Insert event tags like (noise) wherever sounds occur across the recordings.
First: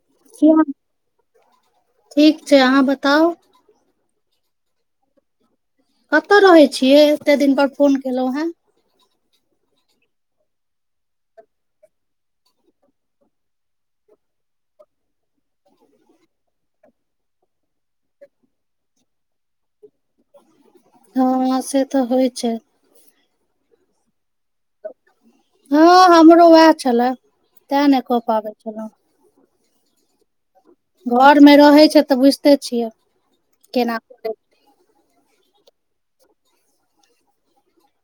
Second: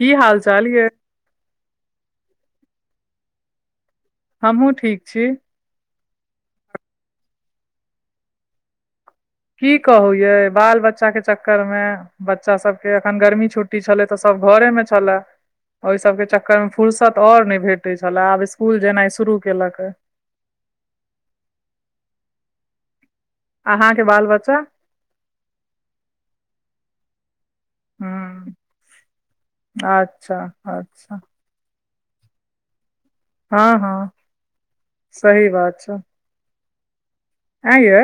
की हाल जी हम चाल यै ठीक छै अहाँ बताउ हमहूँ ठीक छी कतय रहै छियै एते दिन पर फोन केलहुँ हेँ की कहू यै बाल बच्चा के चक्कर मे बच्चा सब के अखन गर्मी छुट्टी छलै तऽ सब घरे मे छलए ओहि सब के चक्कर मे फुर्सत आओर नहि भेटैत छलए आब स्कूल जेनाइ शुरू केलक ए हँ से तऽ होइ छै अहाँ के बाल बच्चा हँ हमरो उएह छलए तेँ नै कऽ ह पाबै छलहुँ अच्छा अच्छा घर मे रहै छै तऽ बुझिते छियै हँ केना हँ करै छै। सही बात छै ऐँ यै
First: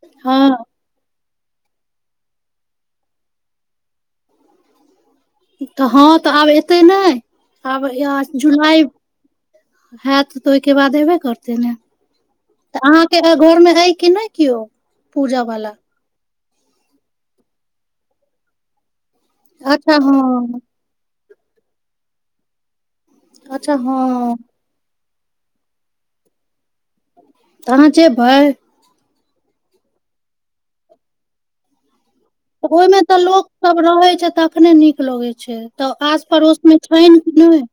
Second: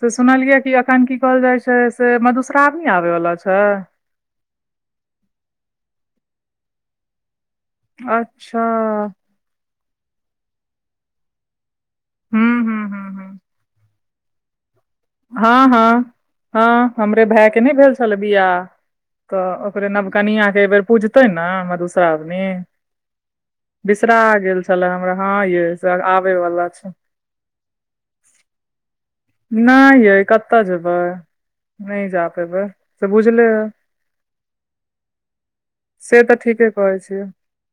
से सुनलियै हँ कि एखन की कहल जाय छै से मधुश्रावणी आबै वाला छै तऽ हँ तऽ आब एतै नहि आब आ अच्छा जुलाई हेत तऽ ओहिके बाद एयबे करतै ने हूँ हूँ तऽ हूँ अहाँ के हूँ घर मे ऐ कि नै कियो हँ हँ हँ हमरे भाय के नहि भेल छलै बियाह तऽ ओकरे अच्छा नवकनियाँ के हँ एहि बेेर पूजतै न मधुश्रावनी अच्छा हँ बिशरा गेल छले हमरा हँ यै सेर आबै बला छै तऽ आहाँ जेबै नहि यै कतऽ जेबै नहि जा पेबै ओहिमे से तऽ बुझले लोक यै सब रहै छै तखने नीक लगै छै तऽ से आस पड़ोस ठीके मे कहै छैन छियै कि नहि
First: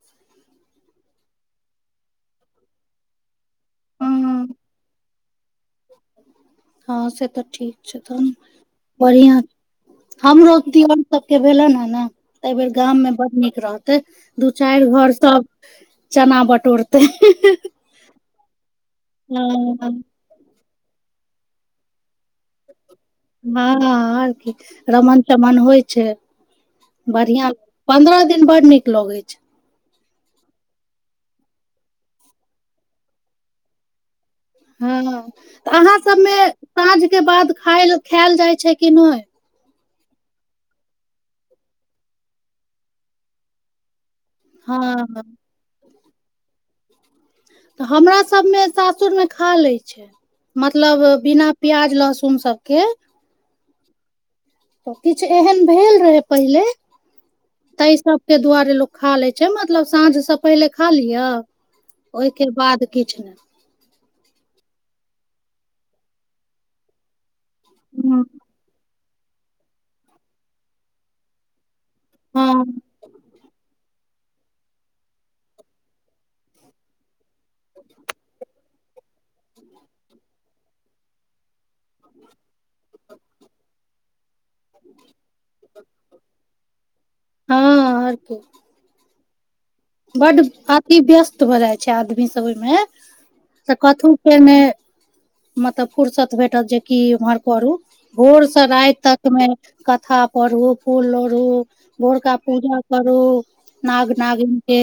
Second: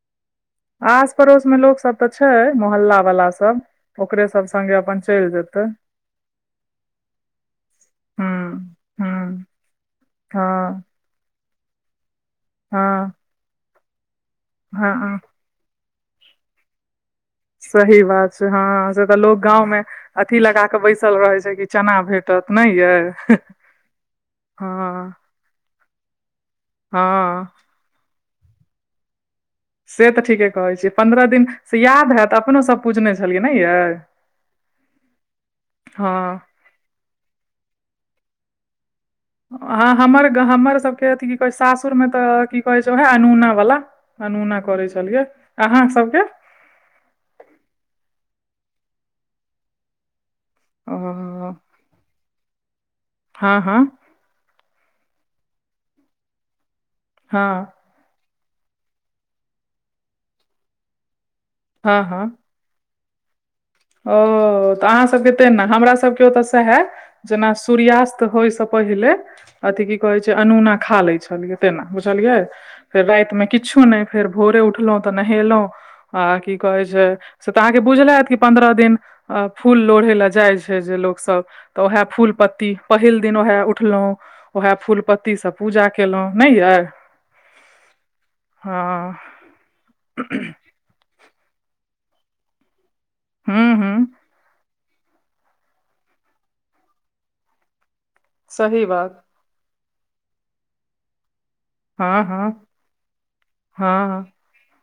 आस पड़ोस मे लोक सब तऽ छै मोहल्ला वाला सब हँ ओकरे सब संगे अपन चलि जेतै हँ से तऽ ठीक छै हूँ तहन बढ़ियाँ हूँ हमरो हँ दियोर सबके भेलन हें ने तऽ एहिबेर गाम मे हँ बड्ड नीक रहतै दू चारि घर हँ सब चना बटोरतै (unintelligible) सही बात छै हँ से तऽ लोग हँ गाँंव मे अथी लगा के बैसल रहे छै की चना भेट हँ हँ आर की हँ रमन चमन होइ छै हँ बढ़ियाँ पन्द्रह दिन बड्ड नीक लगै छै से तऽ ठीके कहै छियै पन्द्रह दिन से याद हैत तऽ अपनो सभ पूजने छलियै नै यै हँ तऽ अहाँ हँ सबमे साँझ के बाद खायल खायल जाइ छै कि नहि हँ हमर हमर सभके अथी की कहै छै सासुरमे तऽ की कहैत छै उएह अनुना बला अनुना करै हँ छलियै अहाँ सबके तऽ हमरा सभमे सासुरमे खा लैत छै ओ मतलब बिना प्याज लहसुन सबके हँ हँ तऽ किछु एहन भेल रहै पहिले हँ ताहि सबके दुआरे लोक खा ले छै मतलब साँझ से पहिले खा लिअ हँ हँ ओहिके बाद किछु नहि ओ तऽ अहाँ सभके तेना हमरा सभके ओतऽ सेहे जेना हूँ सूर्यास्त होय सँ पहिले अथी की कहै छै अनुना खा लो छलियै तेना बुझलियै हँ फेर राति मे किछो नहि फेर भोरे उठलहुँ तऽ नहेलहुँ आ की कहै छै से तऽ अहाँके बुझले हैत कि पन्द्रह दिन अ फूल लोढ़े लए जाइ छै जे लोक सब तऽ उएह फूल पत्ती पहिल दिन उएह उठलहुँ उएह फूल पत्तीसँ पूजा केलहुँ नहि यै हँ आओर की हँ बड्ड अथी व्यस्त भऽ जाइ छै आदमी सब ओहिमे हूँ तऽ हूँ कथु फेर नै मतलब फुर्सत भेटत जे की उम्हर करू भोर से सही राति बात तकमे कथा पढू फूल लोढ़ू हँ भोरका हँ पूजा करू नाग हँ नागिनके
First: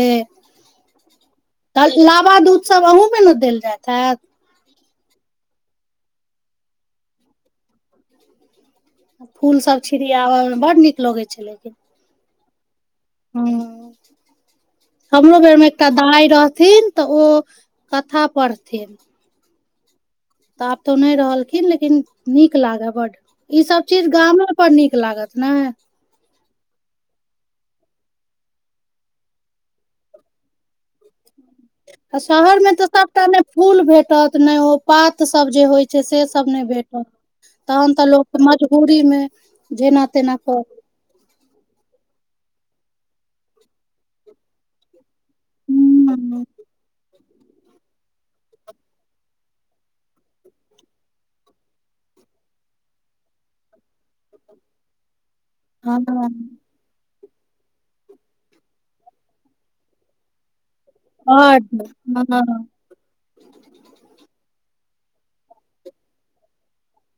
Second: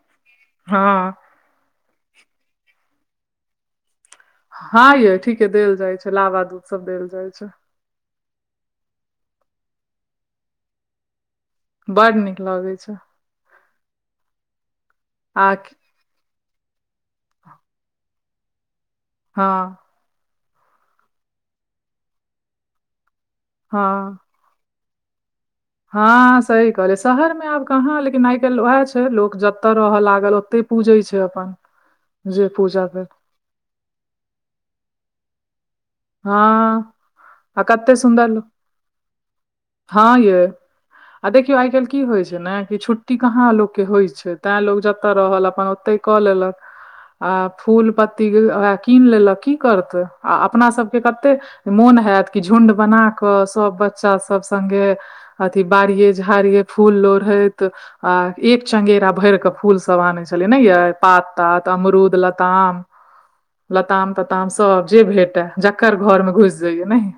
हँ तऽ इ लााबा दूध सब अहूँमे ने देल जाइत हैत हँ यै ठीके देल जाइ छै लावा दूध सब देल जाइ छै फूल सब छिड़ियाबैमे बड्ड नीक लगै छलैे लेकिन बड़ नीक लगै छै ओ हमरो आ बेर मे एकटा दाइ रहथिन तऽ ओ कथा पढ़थिन हँ तऽ आब तऽ नहि रहलखिन लेकिन नीक लागे बड्ड ई सब चीज हँ गामों पर नीक लागत ने हँ सही कहलियै शहर मे आब कहाँ लेकिन आइ काल्हि उएह छै लोक जतय रहऽ लागल ओते पूजै छै अपन आ जे शहर मे तऽ पूजा भेल सबटा ने फूल भेटत ने ओ पात सब जे होइ छै से हँ सब नहि भेटत आ तहन कते तऽ सुन्दर लोकके मजबूरी मे जेना हँ तेना यै करऽ आ देखियो आइ काल्हि की होय छै ने कि छुट्टी कहाँ लोककेँ होइ छै तैं लोक जतऽ नतऽ रहल अपन ओतै कऽ हूँ लेलक आ फूल पत्ती उहे कीन लेलक की करते आ अपना सब सबके कते मोन हैत कि झुण्ड बना कऽ सभ बच्चा सब संगे अथी हँ बारिये बड झाड़िये फूल लोढ़ैत आ एक चंगेरा आनै के फूल सब आनै छलिये नै यै पात तात अमरूद हँ लताम लताम तताम सब जे भेटए जकर घर मे घुसि जइयै नहि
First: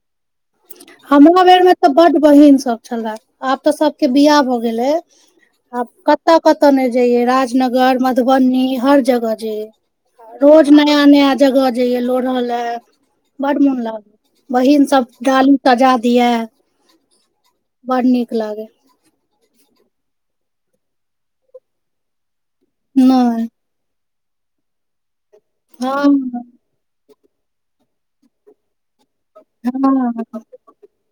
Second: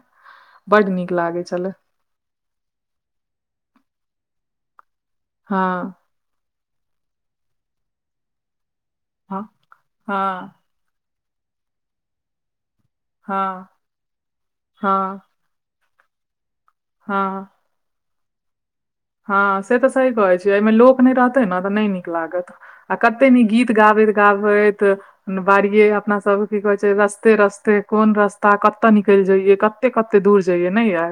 बड नीक हमरा लागै बेर छलै मे तऽ बड्ड बहिन सब छले आब तऽ सबके बियाह भऽ गेले हँ आब कत्त कत्त नै जइयै राजनगर मधुबनी हर जगह हँ जैयै हँ रोज नया नया जगह जैये लोढ़ लै बड्ड हँ मोन लागल बहीन सभ हँ डाली सजा दिये हँ बड नीक लागे हँ से तऽ सही कहे छैयै एहिमे लोक नहि रहते ने तऽ नहि नीक लागत आ कते नीक नहि गीत गाबैत गाबैत बाड़िये हँ अपना सब की कहे छै रस्ते रस्ते। कोन रास्ता कत्ते निकलि जइये कते कते दूर हँ जइये ने या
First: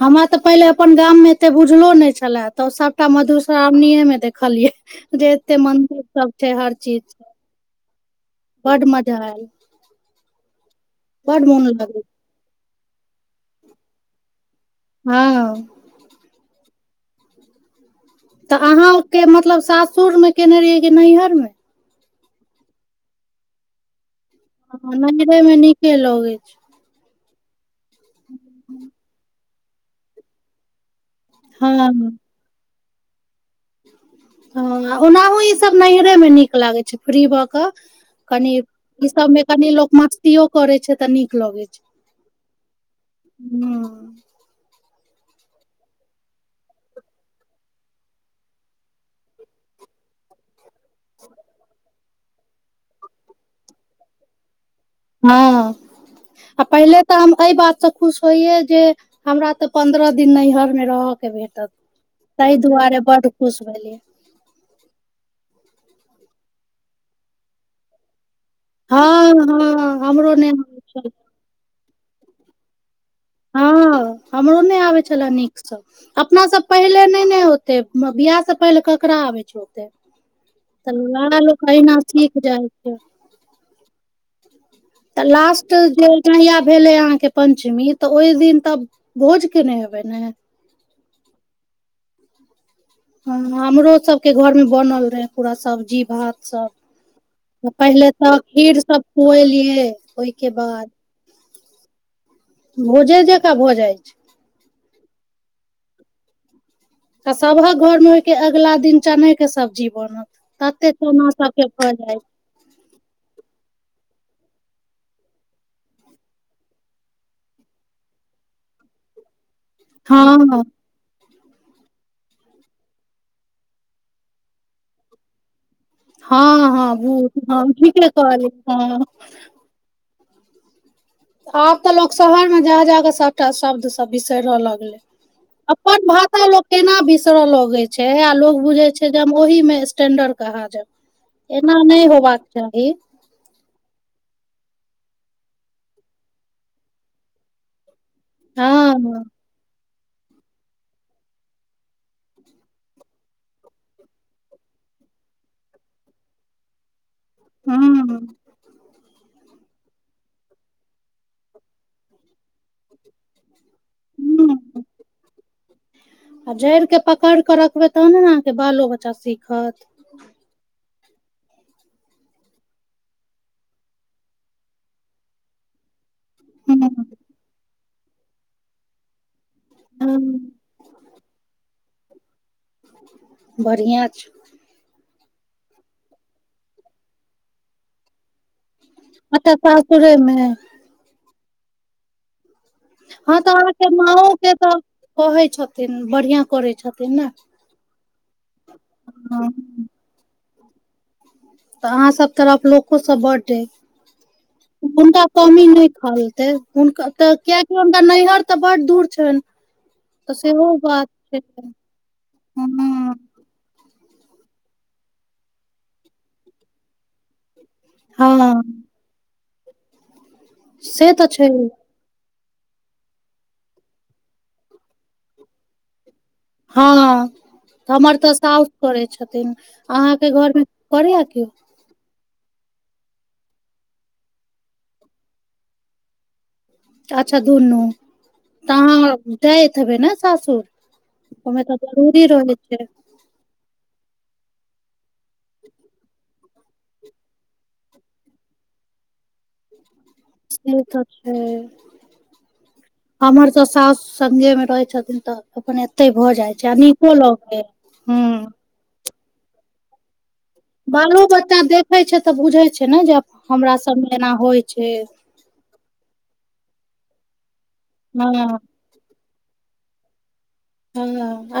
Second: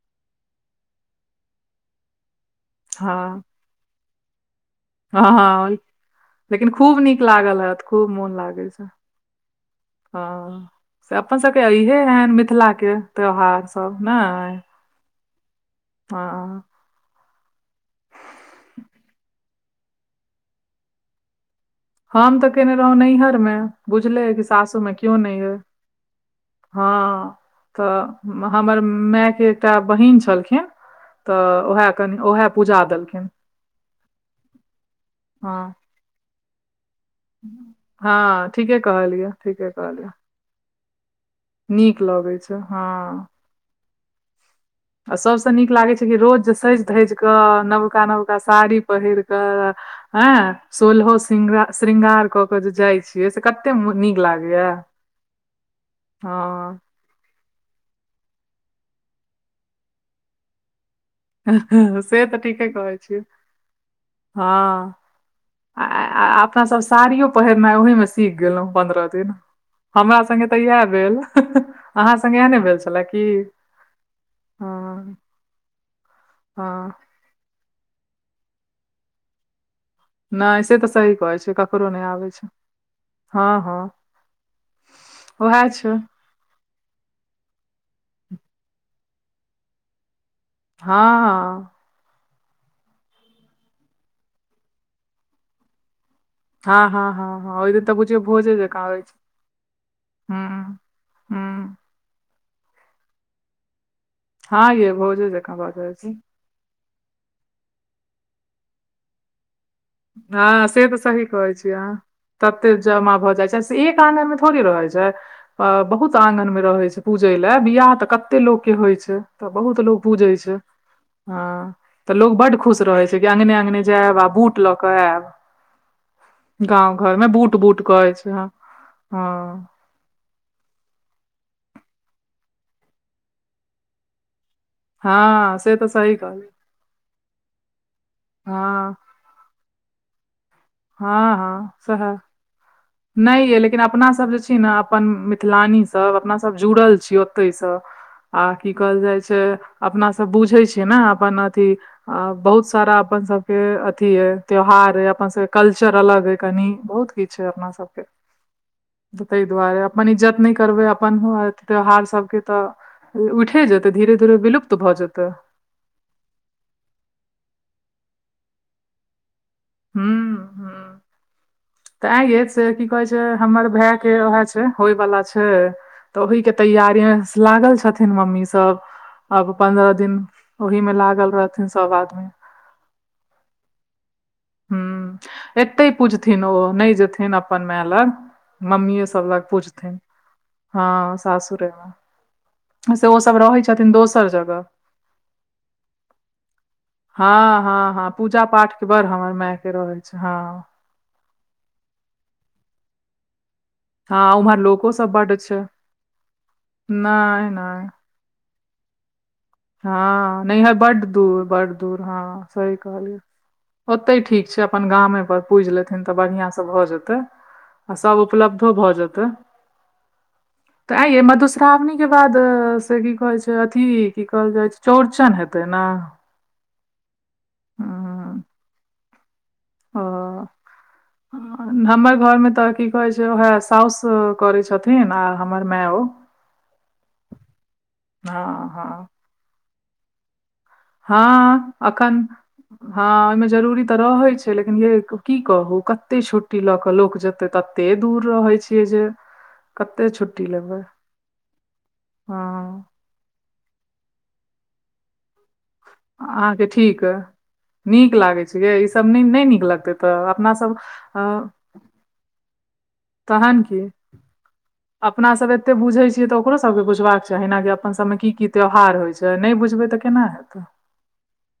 हमरा तऽ पहिले अपन गाम मे एते बुझलो नहि छले तऽ सबटा हँ मधुश्रावणीे मे देखलियै, हँ जे एते हँ मंदिर सब छै लेकिन हर खूब चीज नीक छै लागल हात त खूब मोन लागै बड छै मजा आयल हँ से अपन बड सभके मोन इहे लागल एहन मिथिलाके त्यौहारसभ ने हँ हँ तऽ अहाँ के मतलब सासुर मे केने रहिये कि नैहर मे हम तऽ केने रहौ नैहर मे बुझलेै कि सासू मे केओ नहरे नहि मे अइ नीके लगैत छै हँ तऽ हमर मायके एकटा बहिन छलखिन। तऽ हँ उएहा कनि ओएह पूजा देलखिन हँ ओनाहु ई सब हँ नैहरे मे नीक लागै छै फ्री भऽ कऽ हँ कनी ठीके ई कहलियै सबमे ठीके कनि लोक कहलियै मस्तियो करै छै तऽ नीक लगै छै। नीक लगै छै हँ हँ आ सभसँ नीक लागै छै कि रोज सेज घेज कऽ नबका नबका साड़ी पहिर कऽ हँ सोलहो श्रृार श्रृंगार कऽ के जे जाइ छियै से कते नीक लागै या हँ पहिले तऽ हम एहि बात से खुश होइये जे हमरा ते पन्द्रह दिन नैहर मे रहै परत के भेटत से तऽ ताहि ठीके कहै दुआरे छियै बड खुश भेलियै हँ अपना सब साड़ियो पहिरना ओहिमे सीख गेलहुँ पन्द्रह हँ दिन हँ हमरा हमरो संगे नहि तऽ होइत इएह छल भेल अहाँ सङ्गे इएह ने भेल छलए क हँ हमरो नहि आबे छले नीक सब अपना सब हँ पहिर ने नहि ओते बियाह से पहिले ककरा आबे छै नहि से तऽ सही नाया कहै छै लोग ककरो अहिना नहि आबै सीख जाइ छै हँ हँ तऽ उएह लास्ट छै जे कहिया भेले अहाँ के पंचमी तऽ ओहि दिन तऽब भोज केनहि हेबे ने हँ हँ हँ हमरो सबके घर मे बनल रहे पूरा सब्जी भात हँ हँ हँ हँ सब ओहि दिन पहिले बुझियौ तऽ भोजे खीर जकाँ सब होइ छै खुएलियै ओहके बाद हँ भोजे जका भोजा छै हँ ये भहुज देखख बात छी (inaudible) आ सबक घर मे होयके अगलाा दिन चने के सब्जी हँ से नतते तऽ सही सोना सब कहै के छियै ख अहाँ जाइ छै तते जमा भऽ जाइ छै से एक आङगन मे थोड़ी रहै छै बहुत आंगन मे रहे छै पूजे ले बियाह तऽ कते लोक के होइ छै तऽ बहुत लोग पूजै छै हँ हँ तऽ लोग बड्ड खुश रहै छै कि अङंगगने अङंगगने जायब आ बूट लऽ कऽ आयब हँ हँ गाँव बूढ़ घरमे बूट हँ बूट ठीके कहै छै हँ कहलियै हँ आब तऽ लोक शहर मे जाके जाके सबटा शब्द सब बिसरि रहलक हँ से तऽ अपन सही भाषा कहलियै लोक केना बिसरे लगै छै आ लोग बुझै हँ छै ओहि मे स्टेंडर्ड कह हँ हँ जाब एना सएह नहि होबाक चाही नहि ये लेकिन अपना सब जे छी ने अपन मिथिलानी सब अपना सब जुड़ल छी ओते सँ आ हँ की कहल जाइ छै अपना सब बुझै छियै ने अपन अथि आ बहुत सारा अपन सबके अथी अय त्योहार अय अपन सबके कल्चर अलग अय कनी बहुत किछु छै अपना सबके हूँ तऽ ताहि दुआरे अपन इज्जत नहि करबै अपन त्योहार सभके तऽ उइठे जेतै धीरे धीरे विलुप्त हूँ भऽ जेतै आ जड़ि के पकड़ि के रखबै तहने ने अहाँके बालो बच्चा सीखत हूंम्म हूंम्म तऽ ऐँ यै से की कहै छै हमर भाय के वएह छै होय बाला छै तऽ ओहि के हूँ तैयारीमे लागल छथिन मम्मी सब अब पंन्द्रह दिन हँ ओहि मे लागल रहथिन सब आदमी बढ़ियाँ छै हूंम्म एत्ते पूजथिन ओ नहि जेथिन अपन माय लग मम्मीेये सब सब लग अच्छा पूजथिन सासुरे मे हँ सासुरेमे से ओसभ हँ तऽ रहैत अहाँके छथिन दोसर माँओ के जगह तऽ कहै छथिन बढ़ियाँ करै छथिन ने हँ हँ हँ पूजा पाठ के बड़ हमर माय के हँ रहैत छै हँ तऽ अहाँ सब तरफ लोको सब बड्ड अय हँ उम्हर लोको सब हुनका बड्ड छै कमी नहि खलतै हुनक तऽ नहि कियेकि नहि हुनका नैहर तऽ बड्ड दूर छनि तऽ हँ सेहो नैहर बड्ड बात छै दूर बड्ड दूर हँ सही हँ कहलियै ओते ठीक छै अपन गामे पर पूजि लेथिन तऽ बढ़ियाँ से भऽ जेतै आ सब हँ उपलब्धो भऽ जेतै तऽ से आँययै छै मधुश्रावणी के बाद से की कहै छै अथी की कहल जाइ छै चौड़चन हेतै ने हँ हमर तऽ हम्म, साउस करै छथिन अहाँके ओ घरमे करैये केओ हमर घरमे तऽ की कहै छै उएह साउस करै छथिन आ हमर मेओ (inaudible) अच्छा दुनू तऽ अहाँ जाएत हेबै ने सासुर ओहिमे हँ तऽ अखन जरूरी रहै छै हँ ओहिमे जरूरी तऽ रहैत छै लेकिन येै की कहू कते छुट्टी लऽ कऽ लोक जेतै तते दूर रहै छियै जे कते छुट्टी लेबै से तऽ छै हँ हमर तऽ सासु संगे मे रहै छथिन तऽ अपन एत्ते भऽ जाइ अहाँके छै आ ठीक नीको लगै हूंम्म सबनी (unintelligible) नै निक लगतै तऽ अपना सब बालो बच्चा देखै छै तऽ बुझै छै ने जे अप तहन हमरा सबमे एना होइ छै कते बुझे छियै तऽ ओकरो सब के बुझबाक चाही ने जे अपन सब मे हँ की की त्यौहार होय छै नहि बुझबै तऽ केना हेतै हँ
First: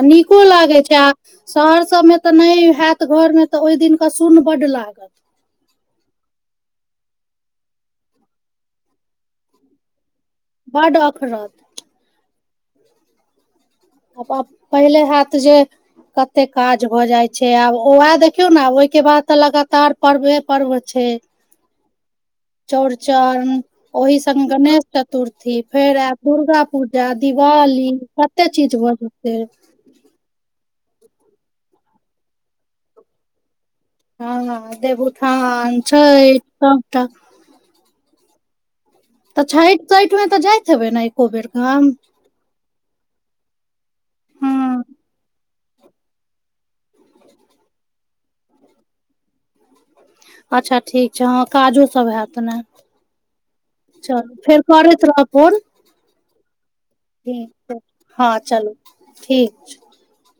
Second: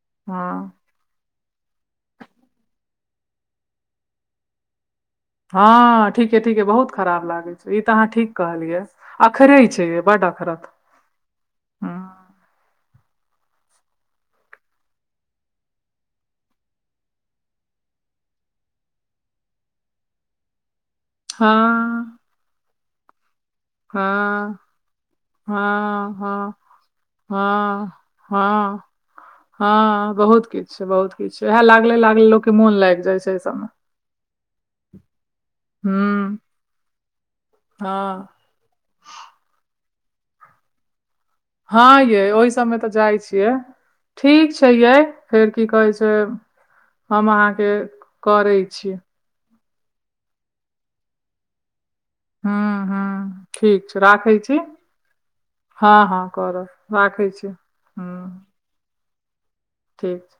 आ नीको हँ लागै छै आ शहर सब मे तऽ नहि हेत घर मे तऽ ओहि दिन क सुन बड्ड लागत हँ ठीके ठीके बहुत खराब लागै छै ई तऽ अहाँ ठीक कहलियै अखरै छै यै बड्ड अखरत बड्ड अखरत आब (unintelligible) पहिले हैत जे कते काज भऽ जाइ छै आब उएह देखियौ ने ओइके बाद तऽ लगातार पर्वे पर्व छै हाँ चौरचन ओहि संग हाँ गणेश चतुर्थी फेर हाँ आयब हाँ दुर्गा पूजा दिवाली कतेक हँ हँ बहुत किछ बहुत किछु वएह लागले लागले लोकके मोन लागि जाइ छै एहि सबमे हँ देवउठान छठि सबटा हँ तऽ छैठ तैठ मे तऽ जाइत हेबै न हँ ये ओहि सबमे तऽ जाइ छियै ठीक छै हँ यै फेर की कहै छै हम अहाँके करै छी अच्छा ठीक छै हँ काजोसब हैत ने हूँ हूँ ठीक छै चलु राखै छी फेर करैत रहब फोन हाँ हाँ करब राखै छी ठीक छै हँ हूँ चलू ठीक छै (unintelligible) ठीक छै